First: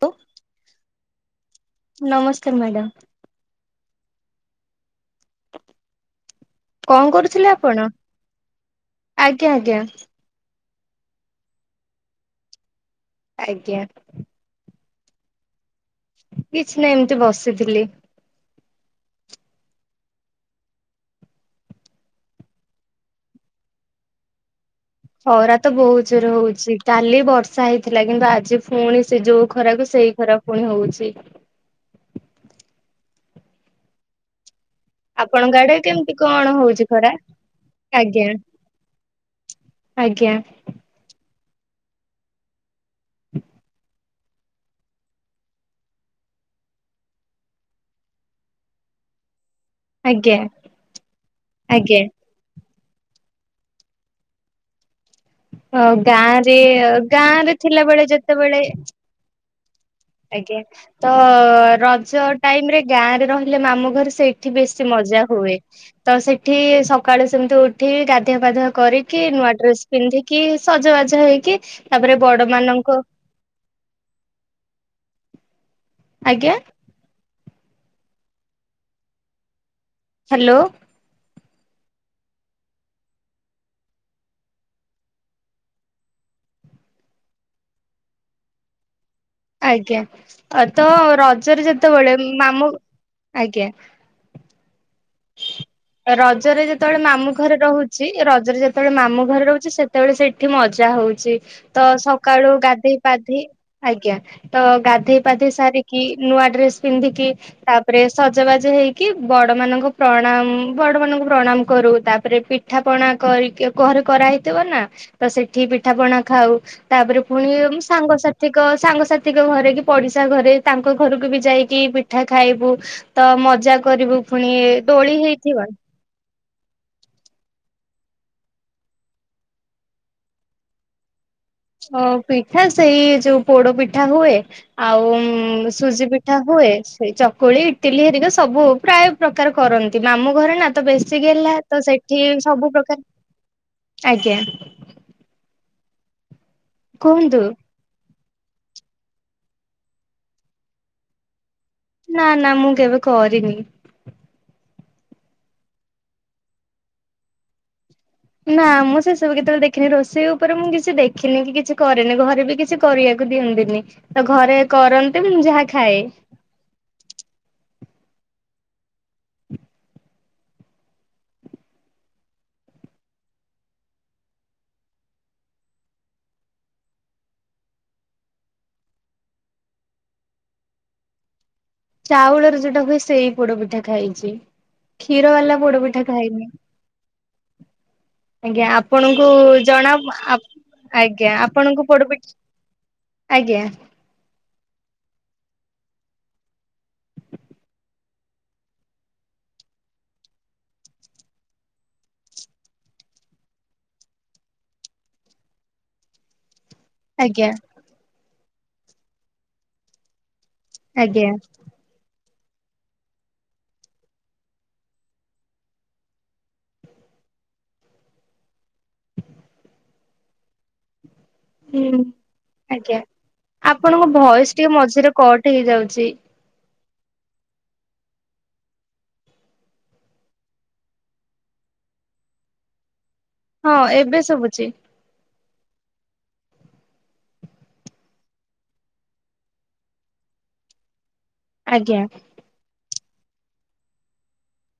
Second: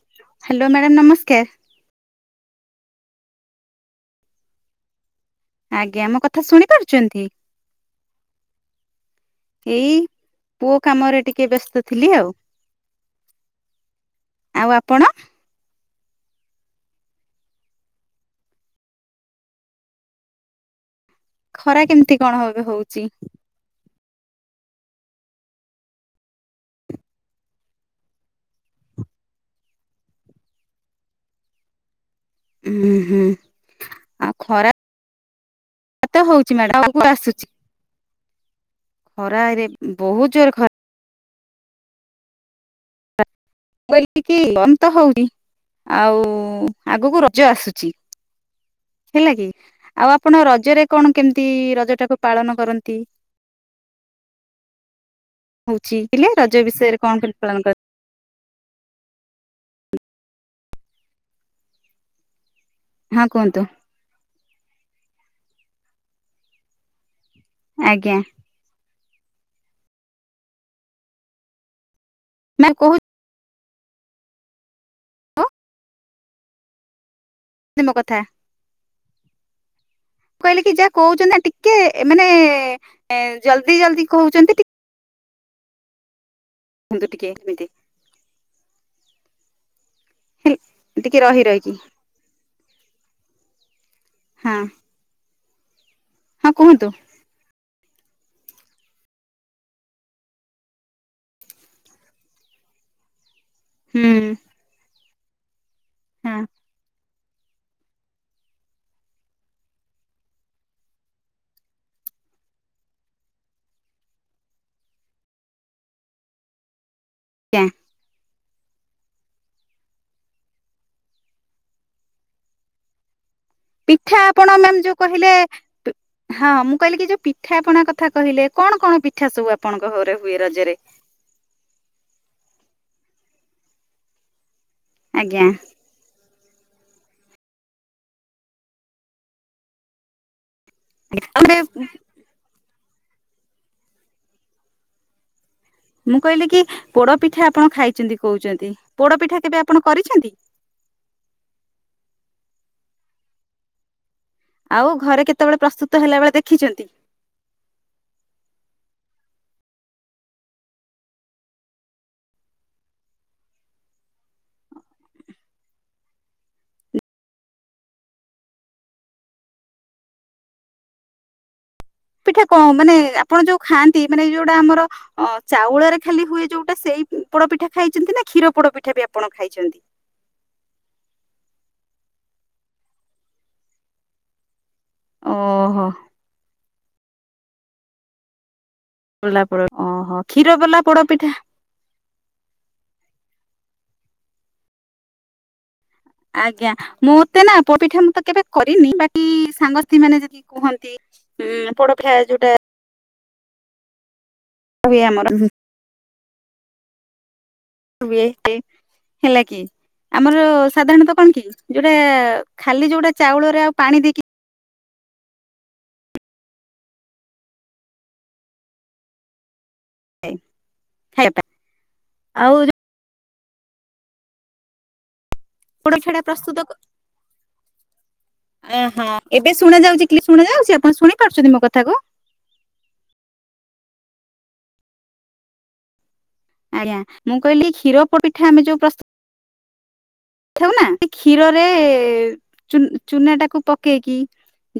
ହ hello madam ନମସ୍କାର। ନମସ୍କାର ମ୍ୟାଡ଼ମ୍। ଆଜ୍ଞା ମୋ କଥା ଶୁଣି କଣ ପାରୁଛନ୍ତି କରୁଥିଲେ ଆପଣ? ଆଜ୍ଞା ଆଜ୍ଞା। ଏଇ ପୁଅ କାମରେ ଟିକେ ବ୍ୟସ୍ତ ଥିଲି ଆଉ। ଆଜ୍ଞା। ଆଉ ଆପଣ? କିଛି ନାଇଁ ଏମତି ବସିଥିଲି। ଖରା କେମତି କଣ ହଗ ହଉଚି? ଖରା ତ ବହୁତ ଜୋରେ ହଉଚି କାଲି ବର୍ଷା ହେଇଥିଲା କିନ୍ତୁ ଆଜି ଫୁଣି ସେ ଯୋଉ ଖରାକୁ ସେଇ ଖରା। ପୁଣି ହଉଛି ଉଁ ହୁଁ। ଆଉ ଖରା ଆପଣଙ୍କ ଆଡ଼େ କେମତି ତ ହଉଛି କଣ ମ୍ୟାଡାମ ହଉଚି ଆଉ ଖରା? ଆଜ୍ଞା। ଖରା ରେ ବହୁତ ଆଜ୍ଞା ଜୋରେ ଖର୍ ହଁ ମୁଁ କହିଲି କି ବନ୍ଦ ତ ହଉନି ଆଉଁ ଆଗୁକୁ ରଜ ଆସୁଚି। ହେଲା କି ଆଉ ଆଜ୍ଞା ଆପଣ ରଜରେ କଣ କେମତି ଆଜ୍ଞା। ରଜ ଟାକୁ ପାଳନ କରନ୍ତି? ହହଁ ହଉଛି ହେଲେ ଗାଁ ରଜ ରେ ବିଷୟରେ କଣ ଗାଁ କେମିତି ରେ ପାଳନ କରନ୍ତି ଥିଲାବେଳେ ଯେତ ଯେତେବେଳ ଆଜ୍ଞା ତ ରଜ ଟାଇମ ରେ ହଁ ଗାଁରେ ରହିଲେ କୁହନ୍ତୁ ମାମୁଁ ଘରେ ସେଇଠି ବେଶୀ ମଜା ହୁଏ, ତ ସେଠି [unintelligible] ସକାଳୁ ସେମିତି ଉଠିକି ଆଜ୍ଞା ଗାଧୁଆ ପାଧୁଆ କରିକି ନୂଆ ଡ୍ରେସ ପିନ୍ଧିକି ସଜବାଜ ହେଇକି ତାପରେ ବଡ ମ୍ୟାମ ମାନଙ୍କୁ କହୁଛି ଆଜ୍ଞା। ତମ କଥା, ହ୍ୟାଲୋ କହିଲେ କି ଯା କହୁଛନ୍ତି ନା ଟିକେ ମାନେ ଜଲଦି ଜଲଦି କହୁଛନ୍ତି ଟି [unintelligible] ଟିକେ ଏମିତି ଆଜ୍ଞା ତ ଟିକେ ରହି ରଜରେ ରହିକି ଯେତେବେଳେ ମାମୁଁ ଆଜ୍ଞା ହଁ। ହଁ ରଜରେ କୁହନ୍ତୁ ଯେତେବେଳେ ମାମୁଁ ଘରେ ରହୁ ସେଇ ରଜରେ ଯେତେବେଳେ ମାମୁଁ ଘରେ ରହୁଛି ସେତେବେଳେ ସେଇଠି ମଜା ହଉଛି। ତ ସକାଳୁ ଗାଧଇ ପାଧେଇ ହୁଁ ଆଜ୍ଞା ତ ଗାଧେଇ ପାଧେଇ ସାରିକି ହଁ ନୂଆ ଆଜ୍ଞା ଡ୍ରେସ ପିନ୍ଧିକି ତା ପରେ ସଜବାଜ ହେଇକି ବଡ ମାନଙ୍କୁ ପ୍ରଣାମ ବଡ ମାନଙ୍କୁ ପ୍ରଣାମ କରୁ, ତାପରେ ପିଠା ପଣା କରିକି ଘରେ କରାହେଇଥିବ ନା। ତ ସେଠି ପିଠାପଣା ଖାଉ, ତାପରେ [unintelligible] ସାଙ୍ଗସାଥିଙ୍କ ସାଙ୍ଗସାଥିଙ୍କ ଘରେ କି ପଡିଶା ଘରେ ତାଙ୍କ ଘରକୁ ବି ଯାଇକି ପିଠା ଖାଇବୁ। ତ ମଜା କରିବୁ ପିଠା ଆପଣ ଫୁଣି। ମ୍ୟାମ ଯୋଉ କହିଲେ ହଁ ମୁଁ କହିଲି କି ଯୋଉ ପିଠାପଣା କଥା କହିଲେ କଣ କଣ ପିଠା ସବୁ ଆପଣଙ୍କ ଘରେ ହୁଏ ରଜରେ? ଓ ପିଠା ସେଇ ଯୋଉ ପୋଡ ପିଠା ହୁଏ, ଆଉ ଆଜ୍ଞା ସୁଜି ପି ଠା ହୁଏ ସେ ଚକୁଳି ଇଟିଲି ହେରିକା ସବୁ ପ୍ରାୟ ପ୍ରକାର କରନ୍ତି ମାମୁଁ ଘରେ ନା। ତ ବେଶୀ ଗେହ୍ଲା ତାପରେ ତ ସେଠି ସବୁ ପ୍ରକାର ଆଜ୍ଞା ମୁଁ କହିଲି କି ପୋଡ କୁହନ୍ତୁ ପିଠା ଆପଣ ଖାଇଛନ୍ତି କହୁଛନ୍ତି ପୋଡପିଠା କେବେ ଆପଣ କରିଛନ୍ତି? ନା ନା ମୁଁ କେବେ କରିନି। ଆଉ ଘରେ କେତେବେଳେ ପ୍ରସ୍ତୁତ ହେଲା ବେଳେ ଦେଖିଛନ୍ତି? ନା ମୁଁ ସେସବୁ କେତେବେଳେ ଦେଖିନି ରୋଷେଇ ଉପରେ ମୁଁ କିଛି ଦେଖିନି କିଛି କରିନି, ଘରେ ବି କିଛି କରିବାକୁ ଦିଅନ୍ତିନି, ତ ଘରେ କରନ୍ତି ମୁଁ ଯାହା ଖାଏ। ପିଠା କଣ ମାନେ ଆପଣ ଯୋଉ ଖାଆନ୍ତି ମାନେ ଯୋଉଟା ଆମର ଅ ଚାଉଳରେ ଖାଲି ହୁଏ ଯୋଉଟା ସେଇ ପୋଡପିଠା ଖାଇଛନ୍ତି, ନା କ୍ଷୀର ପୋଡପିଠା ବି ଆପଣ ଖାଇଛନ୍ତି? ଚାଉଳର ଯୋଉଟା ହୁଏ ସେଇ ପୋଡ ପିଠା ଖାଇଛି। କ୍ଷୀର ବାଲା ଓହୋ ପୋଡପିଠା ଖାଇନି। ଆଜ୍ଞା ଆପଣଙ୍କୁ ପୋଲା ପୋଡ ଜଣା ଓହୋ ଆପ କ୍ଷୀର ବାଲା ପୋଡପିଠା ଆଜ୍ଞା ଆପଣଙ୍କୁ ପୋଡ଼ ପିଠା- ଆଜ୍ଞା। ଆଜ୍ଞା ମୋତେ ନା ପୋଡ଼ ପିଠା ମୁଁ ତ କେବେ କରିନି, ବାକି ସାଙ୍ଗ ସାଥି ସି ମାନେ ଯଦି କୁହନ୍ତି ହୁଁ ପୋଡ଼ପିଠା ଯୋଉଟା ହୁଏ [unintelligible] ଆଜ୍ଞା। ହୁଏ ହେଲା କି ଆମର ସାଧାରଣତଃ ଆଜ୍ଞା କଣ କି? ଯୋଉଟା ଖାଲି ଯୋଉଟା ଚାଉଳରେ ଆଉ ପାଣି ଦେଇକି ଖ ଖାଇବା ପା ହୁଁ ଆଜ୍ଞା ଆପଣଙ୍କ ଭଏସ ଟିକେ ମଝିରେ କଟ ହେଇଯାଉଛି। ପୋଡପିଠା ଟା ପ୍ରସ୍ତୁତ ଅ ହଁ ଏବେ ଶୁଣାଯାଉଛି କ୍ଳିଅର ଶୁଣ ଯାଉଛି ଆପଣ ଶୁଣିପାରୁଛନ୍ତି ମୋ କଥାକୁ? ହଁ ଏବେ ସୁବୁଛି। ଆଜ୍ଞା ମୁଁ କହିଲି କ୍ଷୀର ପୋଡ଼୍ ପିଠା ଆମେ ଯୋଉ ପ୍ରସ୍ତୁତ ଥାଉ ନା ସେ କ୍ଷୀରରେ ଆଜ୍ଞା। ଉ ଚୁନ୍ ଚୁନା ଟାକୁ ପକେଇକି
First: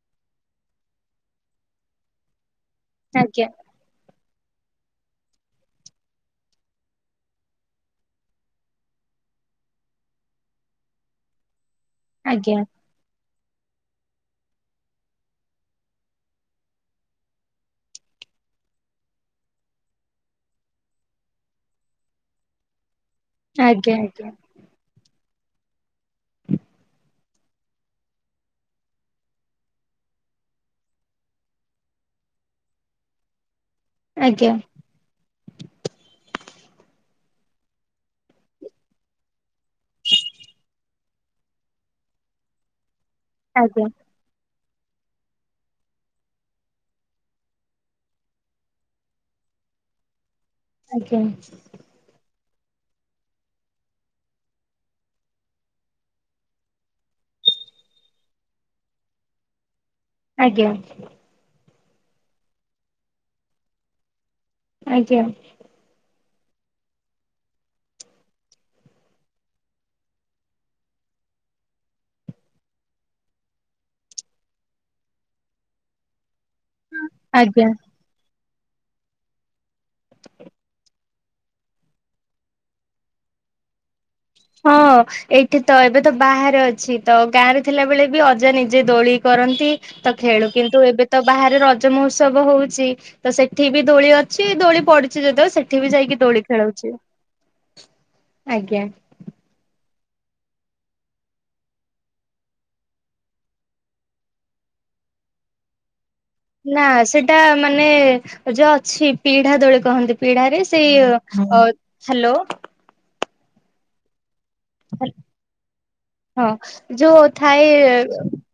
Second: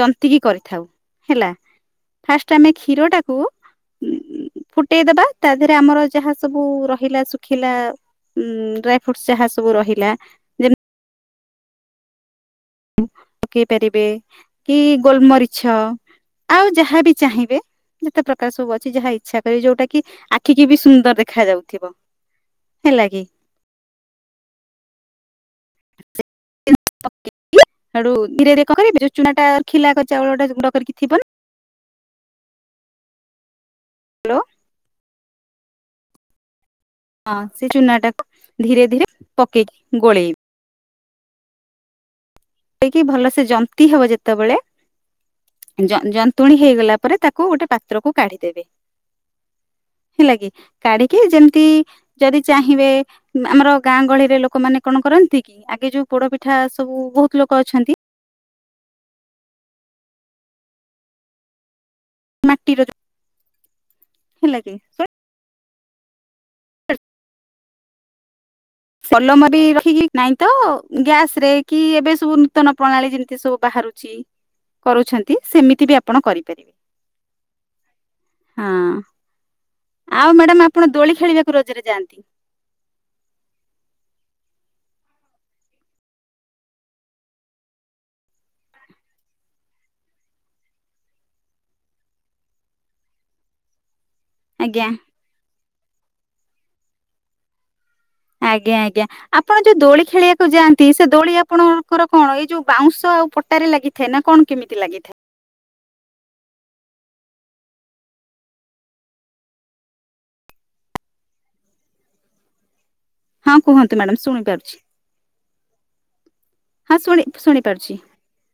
ଜନ୍ତିକି କରିଥାଉ ହେଲା। ଫାଷ୍ଟ ଆମେ କ୍ଷୀରଟାକୁ ଆଜ୍ଞା ଉ-ଉ ଫୁଟେଇଦବା ତା ଦେହରେ ଆମର ଯାହା ସବୁ ରହିଲା ଶୁଖିଲା ଉଁ-ଉ-ଉ ଡ୍ରାଇ ଫ୍ରୁଟ ଯାହା ସବୁ ରହିଲା ଯେମି ଆଜ୍ଞା। ପକେଇ ପାରିବେ କି ଗୋଲମରିଛ ଆଉ ଯାହାବି ଚାହିଁବେ ଯେତେ ପ୍ରକାର ସବୁ ଅଛି ଯାହା ଇଚ୍ଛା କରିବେ ଯୋଉଟା କି ଆଖିକି ବି ସୁନ୍ଦର ଦେଖା ଯାଉଥିବ। ହେଲା କି। ଆଜ୍ଞା ଆଜ୍ଞା। ପକେଇକି ସେଇଡୁ ଧୀରେ ଧୀରେ କଣ କରିବେ ଯୋଉ ଚୁନା ଟା ଖିଲା କର ଚାଉଳ ଟା ଯ ଗୁଣ୍ଡ କରିକି ଥିବ ହାଲୋ ଆଜ୍ଞା। ହଁ ସେ ଚୁନା ଟାକୁ ଧୀରେ ଧୀରେ ପକେଇକି ଗୋଳେଇ କି ଭଲ ସେ ଆଜ୍ଞା ଜନ୍ତି ହବ ଯେତେବେଳେ ଜ ଜନ୍ତୁଣୀ ହେଇଗଲା ପରେ ତାକୁ ଗୋଟେ ପାତ୍ର କୁ କାଢିଦେବେ। ହେଲା କି କାଢିକି ଆଜ୍ଞା ଯେମିତି ଯଦି ଚାହିଁବେ ଆମର ଗାଁ ଗହଳିରେ ଲୋକମାନେ କଣ କରନ୍ତି କି ଆଗେ ଯୋଉ ପୋଡପିଠା ସବୁ ବହୁତ ଲୋକ ଅଛନ୍ତି ଆଜ୍ଞା। ମାଟିର ହେଲା କି ଆଜ୍ଞା [inaudible] କଲମ ବି ରହିକି ନାଇଁ ତ-ଅ-ଅ ଗ୍ୟାସ ରେ କି ଏବେ ସବୁ ନୂତନ ପ୍ରଣାଳୀ ଯେମିତି ସବୁ ବାହାରୁଛି କରୁଛନ୍ତି ସେମିତି ବି ଆପଣ କରିପାରିବେ। ଆଜ୍ଞା। ହଁ ଆଉ ମ୍ୟାଡ଼ାମ ଆପଣ ଦୋଳି ଖେଳିବାକୁ ରଜରେ ଯାଆନ୍ତି? ହଁ। ଏଇଠି ତ ଏବେ ତ ବାହାରେ ଅଛି ତ ଗାଁରେ ଥିଲା ବେଳେ ବି ଅଜା ନିଜେ ଦୋଳି କରନ୍ତି। ତ ଖେଳୁ କିନ୍ତୁ ଏବେ ତ ବାହାରେ ରଜ ମହୋତ୍ସବ ହଉଛି ତ ସେଠି ବି ଦୋଳି ଅ ଛି ଦୋଳି ଆଜ୍ଞା ପଡିଛି ଯଦିଓ ସେଠି ବି ଯାଇକି ଦୋଳି ଖେଳଉଛି। ଆଜ୍ଞା ଆଜ୍ଞା। ଆପଣ ଯୋଉ ଦୋଳି ଖେଳିଆକୁ ଯାଆନ୍ତି ସେ ଦୋଳି ଆପଣଙ୍କର କଣ ଏଇ ଯୋଉ ବାଉଁଶ ଆଉ ପଟାରେ ଲାଗି ଥାଏ ନା କଣ କେମିତି ଲାଗିଥାଏ? ନା ସେଟା ମାନେ-ଏ-ଏ ଯୋଉ ଅଛି ପିଢା ଦୋଳି କହନ୍ତି ପିଢାରେ ସେଇ ଅ ହ୍ୟାଲୋ ହଁ କୁହନ୍ତୁ ମ୍ୟାଡାମ ଶୁଣିପାରୁଛି। [unintelligible] ହଁ ଶୁଣି ଯୋଉ ଶୁଣିପାରୁଛି ଥାଏ-ଏ-ଏ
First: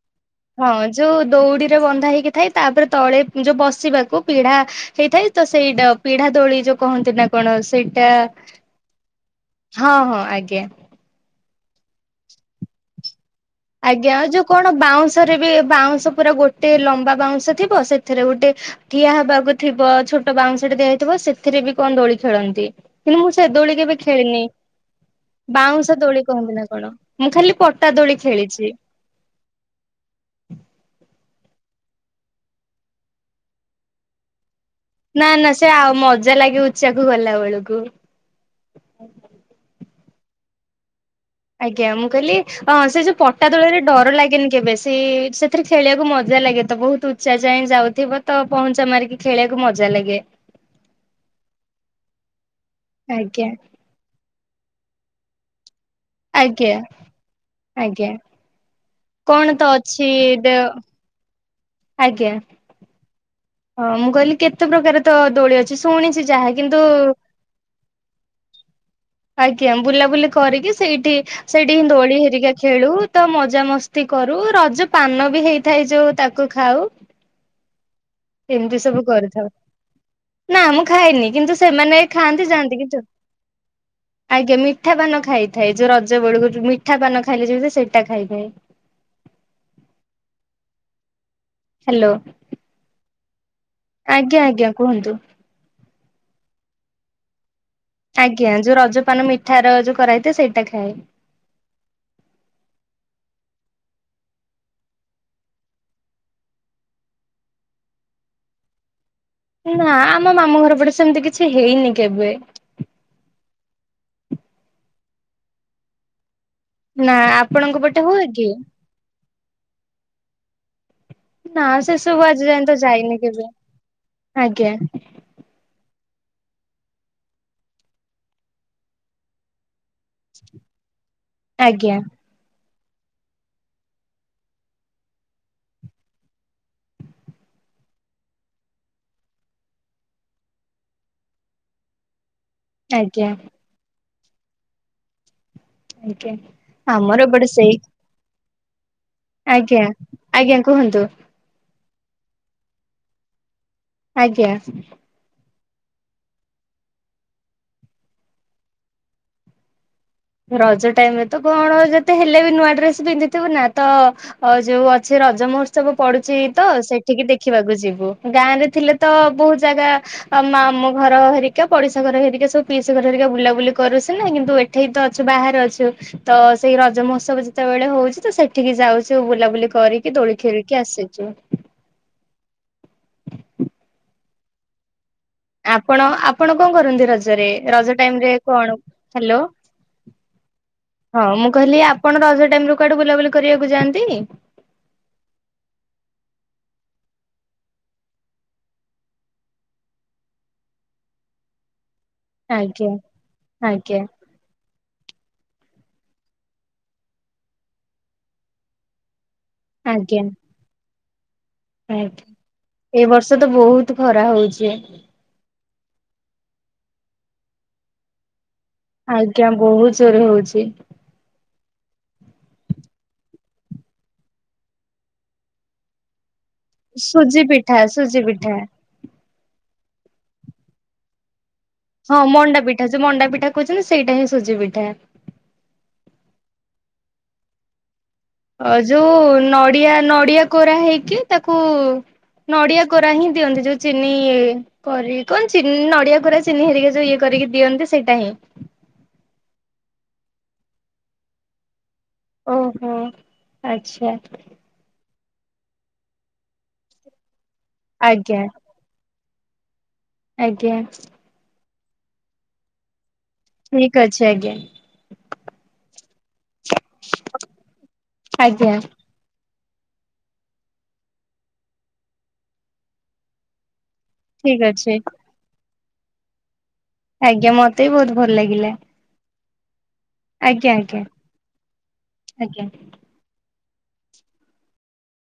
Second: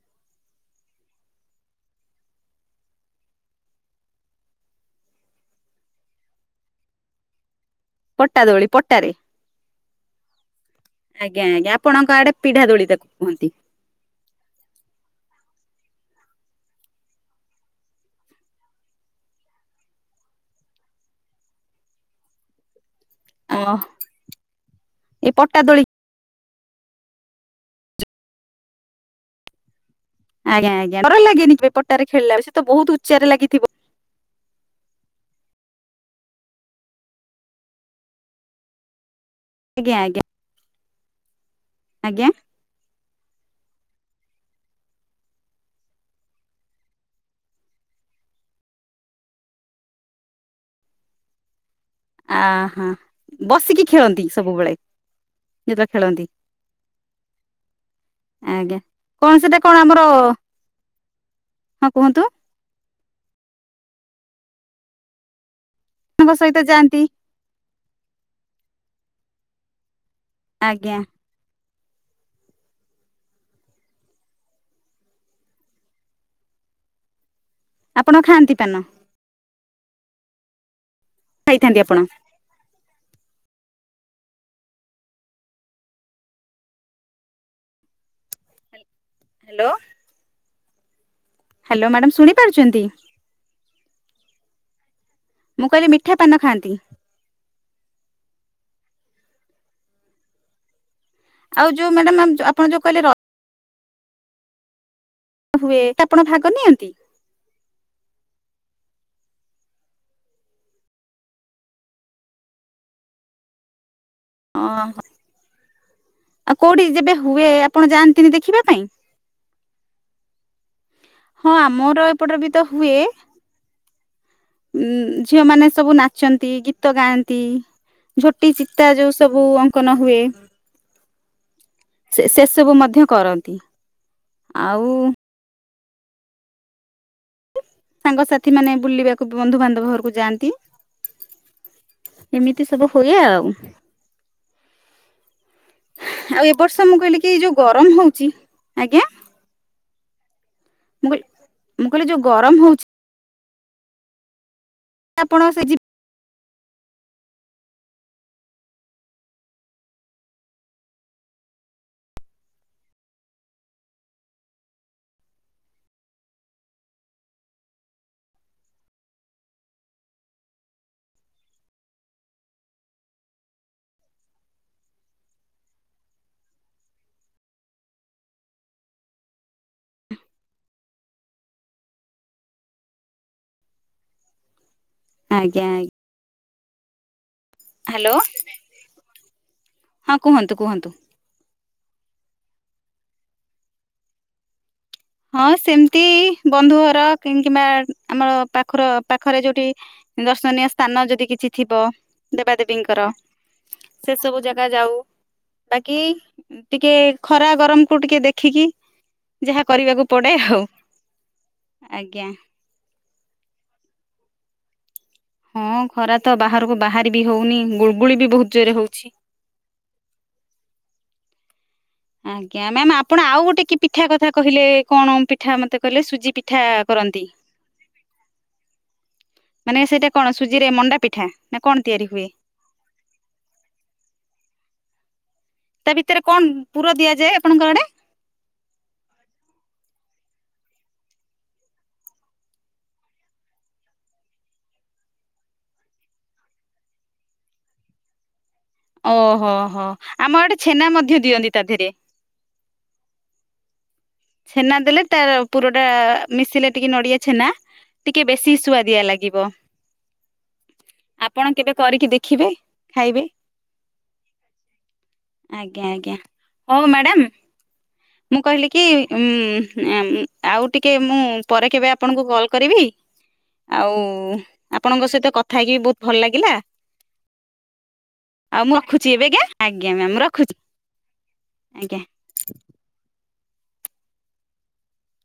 [inaudible] ହଁ ଯୋଉ ଦଉଡ଼ିରେ ବନ୍ଧା ହେଇକି ଥାଏ ତାପରେ ତଳେ ଯୋଉ ବସିବାକୁ ପିଢା ହେଇଥାଏ ତ ସେଇଟା ପିଢା ଦୋଳି ଯୋଉ କହନ୍ତି ନା କଣ ସେଇଟା ପଟା ଦୋଳି ପଟାରେ। ହଁ ହଁ ଆଜ୍ଞା ଆଜ୍ଞ ଆଜ୍ଞା ଆପଣଙ୍କ ଆଡେ ପିଢା ଦୋଳି ତାକୁ କୁହନ୍ତି? ଆଜ୍ଞା ଯୋଉ କଣ ବାଉଁଶରେ ବି ବାଉଁଶ ପୁରା ଗୋଟେ ଲମ୍ବା ବାଉଁଶ ଥିବ ସେଥିରେ ଗୋଟେ ଠିଆ ହବାକୁ ଥିବ ଛୋଟ ବାଉଁଶ ଟେ ଦିଆଯାଇଥିବ ସେଥିରେ ବି କଣ ଦୋଳି ଖେଳନ୍ତି। କିନ୍ତୁ ମୁଁ ସେ ଅ ଦୋଳି କେବେ ଖେଳିନି ଏ ପଟା ବାଉଁଶ ଦୋଳି କହବନ୍ତି ନା କଣ ମୁଁ ଖାଲି ପଟା ଦୋଳି ଖେଳିଛି। ଆଜ୍ଞା ଆଜ୍ଞା ଡର ଲାଗେନି କେ ପଟାରେ ଖେଳିଲା ସେ ତ ବହୁତ ଉଚ୍ଚାରେ ଲାଗିଥିବ। ନା ନା ସେ ଆଉ ମଜା ଲାଗେ ଉଚ୍ଚାକୁ ଗଲା ବେଳକୁ। ଆଜ୍ଞା ଆଜ୍ଞା। ଆଜ୍ଞା ମୁଁ କହିଲି ହଁ ସେ ଯୋଉ ପଟା ଦୋଳରେ ଡର ଲାଗେନି କେବେ ସେ ସେଥିରେ ଖେଳିବାକୁ ମଜା ଲାଗେ ତ ବହୁତ ଉଚ୍ଚା ଯାଏ ଯାଉଥିବ ତ ପହଞ୍ଚା ମାରିକି ଖେଳିବାକୁ ମଜା ଲାଗେ। ଆହ ଆଜ୍ଞା ବସିକି ଖେଳନ୍ତି ସବୁବେଳେ ଯେତେବେଳେ ଖେଳନ୍ତି? ଆଜ୍ଞା ଆଜ୍ଞା। ଆଜ୍ଞା କଣ ସେଟା ତ କଣ ଅଛି ଆମର ଦେ ହଁ କୁହନ୍ତୁ ଆଜ୍ଞା। ହଁ ମୁଁ କହିଲି କେତେ ପ୍ରକାର ତ ଦୋଳି ଅଛି ଶୁଣିଛି ଙ୍କ ଯାହା ସହିତ କିନ୍ତୁ ଯାଆନ୍ତି ଆଜ୍ଞା ବୁଲାବୁଲି କରିକି ଆଜ୍ଞା ସେଇଠି ସେଇଠିି ଦୋଳି ହେରିକା ଖେଳୁ ତ ମଜା ମସ୍ତି କରୁ ରଜ ପାନ ବି ହେଇଥାଏ ଯୋଉ ତାକୁ ଖାଉ। ଆପଣ ଖାଆନ୍ତି ପାନ ଏମିତି ସବୁ କରିଥାଉ ନା ମୁଁ ଖାଇନି କିନ୍ତୁ ଖାଇଥାନ୍ତି ଆପଣ ସେମାନେ ଖାଆନ୍ତି ଯାଆନ୍ତି କିନ୍ତୁ ଆଜ୍ଞା ମିଠା ପାନ ଖାଇଥାଏ ଯୋଉ ରଜ ବେଳକୁ ଯୋଉ ମିଠା ପାନ ଖାଇଲେ ଯେମିତି ସେଇଟା ଖାଇଥାଏ। ହ୍ୟାଲୋ ହ୍ୟାଲୋ ମ୍ୟାଡାମ ଶୁଣି ପାରୁଛନ୍ତି? ଆଜ୍ଞା ଆଜ୍ଞା କୁହନ୍ତୁ। ମୁଁ କହିଲି ମିଠା ପାନ ଖାଆନ୍ତି। ଆଜ୍ଞା ଯୋଉ ରଜପାନ ମିଠା ର ଯୋଉ କରା ହେଇଥାଏ ସେଇଟା ଖାଏ। ଆଉ ଯୋଉ ମ୍ୟାଡାମ ଆପଣ ଯୋଉ କହିଲେ ର ହୁଏ ଆପଣ ଭାଗ ନିଅନ୍ତି? ନା ଆମ ମାମୁଁ ଘର ପଟେ ସେମିତି କିଛି ହେଇନି କେବେ। ଓହ ଆଉ କୋଉଠି ଯେବେ ନା ହୁଏ ଆପଣଙ୍କ ଆପଣ ପଟେ ହୁଏ ଯାଆନ୍ତିନି କି? ଦେଖିବା ପାଇଁ? ହଁ ନା ସେ ଆମର ସବୁ ଏପଟ ରେ ଆଜି ବି ତ ଯାଏ ହୁଏ। ଯାଇନି କେବେ ଆଜ୍ଞା ଉଁ ଝିଅ ମାନ ସବୁ ନାଚନ୍ତି ଗୀତ ଗାଆନ୍ତି ଝୋଟି ଚିତା ଯଉ ସବୁ ଅ ଙ୍କନ ହୁଏ ଆଜ୍ଞା ସେ ସେ ସବୁ ମଧ୍ୟ କର ନ୍ତି। ଆଉ ସାଙ୍ଗସାଥି ମାନେ ବୁଲିବାକୁ ବନ୍ଧୁ ବାନ୍ଧବ ଘରକୁ ଯାଆନ୍ତି। ଏମିତି ସବୁ ହୁଏ ଆଜ୍ଞା ଆଉ। ଆଜ୍ଞା। ଆଉ ଏ ବର୍ଷ ମୁଁ କହିଲି ଆମର କି ଏପଟେ ଯୋଉ ସେଇ ଗରମ ହଉଚି। ଆଜ୍ଞା ଆଜ୍ଞା ଆଜ୍ଞା କୁହନ୍ତୁ। ମୁଁ କହିଲି ମୁଁ କହିଲି ଯୋଉ ଗରମ ହଉଚି ଆଜ୍ଞା। ଆପଣ ସେ ଯିବ ରଜ ଟାଇମ ରେ ତ କଣ ଯେତେ ହେଲେ ବି ନୂଆ ଡ୍ରେସ ପିନ୍ଧିଥିବୁ ନା ତ ଅ ଯୋଉ ଅଛି ରଜ ମହୋତ୍ସବ ପଡୁଚି ତ ସେଠିକି ଦେଖିବାକୁ ଯିବୁ। ଗାଁ ରେ ଥିଲେ ତ ବହୁତ ଜାଗା ଅ ମାମୁଁ ଘର ହେରିକା ପଡିଶା ଘର ହେରିକା ସବୁ ପିଇସି ଘର ହେରିକା ବୁଲାବୁଲି କରୁ ସିନା କିନ୍ତୁ ଏଠେଇ ତ ଅଛୁ ବାହାରେ ଅଛୁ। ତ ସେଇ ରଜ ମହୋତ୍ସବ ଯେତେବେଳେ ହଉଚି ତ ସେଠିକି ଯାଉଚୁ ବୁଲାବୁଲି କରିକି ଦୋଳି ଖେଳିକି ଆସିଚୁ। ଆଜ୍ଞା ଆଜ୍ଞା ଆପଣ ଆପଣ କଣ କରନ୍ତି ରଜରେ? ରଜ ହ୍ୟାଲୋ ଟାଇମ ରେ କଣ ହ୍ୟାଲୋ। ହଁ କୁହନ୍ତୁ କୁହନ୍ତୁ। ହଁ ମୁଁ କହିଲି ଆପଣ ରଜ ଟାଇମରେ କୁଆଡେ ବୁଲାବୁଲି କରିଆକୁ ଯାଆନ୍ତି? ହଁ ସେମିତି ବନ୍ଧୁ ଘର କି କିମ୍ବା ଆମର ପାଖର ପାଖରେ ଯୋଉଠି ଦର୍ଶନୀୟ ସ୍ଥାନ ଯଦି କିଛି ଥିବ ଦେବା ଆଜ୍ଞା ଦେବୀଙ୍କର ଆଜ୍ଞା। ସେ ସବୁ ଜାଗା ଯାଉ। ବାକି ଟିକେ ଖରା ଗରମକୁୁ ଟିକେ ଦେଖିକି। ଯାହା କରିବାକୁ ଆଜ୍ଞା ପଡେ ଆଉ। ଆଜ୍ଞା ଏ ବର୍ଷ ତ ବହୁତ ଖରା ହଉଚି। ହଁ ଖରା ତ ବାହାରକୁ ବାହାରି ବି ହଉନି ଗୁଳଗୁଳି ବି ବହୁତ ଜୋରେ ହଉଚି। ଆଜ୍ଞା ବହୁତ ଜୋରେ ହଉଚି। ଆଜ୍ଞା ମ୍ୟାମ୍ ଆପଣ ଆଉ ଗୋଟେ କି ପିଠା କଥା କହିଲେ କଣ ପିଠା ମତେ କହିଲେ ସୁଜି ପି ଠା କରନ୍ତି। ସୁଜି ପିଠା ସୁଜି ପିଠା। ମାନେ ସେଇଟା କଣ ସୁଜି ରେ ମଣ୍ଡା ପିଠା। ନା କଣ ତିଆରି ହଁ ହୁଏ? ମଣ୍ଡା ପିଠା ଯୋଉ ମଣ୍ଡା ପିଠା କହୁଛନ୍ତି ସେଇଟା ହିଁ ସୁଜି ପିଠା। ତା ଭିତରେ କଣ ପୁର ଦିଆଯାଏ ଆପଣଙ୍କ ଆଡେ? ଅ ଯୋଉ ନଡିଆ ନଡିଆ କୋରା ହେଇକି ତାକୁ ନଡିଆ କୋରା ହିଁ ଦିଅନ୍ତି ଯୋଉ ଚିନି ଇଏ କରିକି କ ଚିନି ନଡିଆ କୋରା ଚିନି ହେରିକା ଯୋଉ ଇଏ କରିକି ଦିଅନ୍ତି ସେଇଟା ହିଁ। ଓହୋ ହୋ ଆମ ଆଡେ ଛେନା ମଧ୍ୟ ଦିଅନ୍ତି ତା ଦେହରେ। ଓହୋ ଆଚ୍ଛା। ଛେନା ଦେଲେ ତାର ପୁରଟା ମିଶିଲେ ଟିକେ ନଡିଆ ଛେନା ଟିକେ ଆଜ୍ଞା ବେଶି ସୁୁଆଦିଆ ଲାଗ ଗିବ। ଆଜ୍ଞା। ଆପଣ କେବେ କରିକି ଦେଖିବେ ଖାଇବେ। ଠିକ ଅଛି ଆଜ୍ଞା। ଆଜ୍ଞା ଆଜ୍ଞା ହଉ ମ୍ୟାଡାମ ମୁଁ କହିଲି ଆଜ୍ଞା କି ଉ ଆଉ ଟିକେ ମୁଁ ପରେ କେବେ ଆପଣଙ୍କୁ କଲ୍ କରିବି ଆଉ ଠିକ ଅଛି ଆପଣଙ୍କ ସହିତ କଥା ହେଇକି ବହୁତ ଭଲ ଲାଗିଲା। ଆଜ୍ଞା ମତେ ବି ବହୁତ ଭଲ ଲାଗିଲା। [unintelligible] ଆଜ୍ଞା୍ ମ୍ୟାୟାମ ର ଆଜ୍ଞା ଆଜ୍ଞା ଆଜ୍ଞା।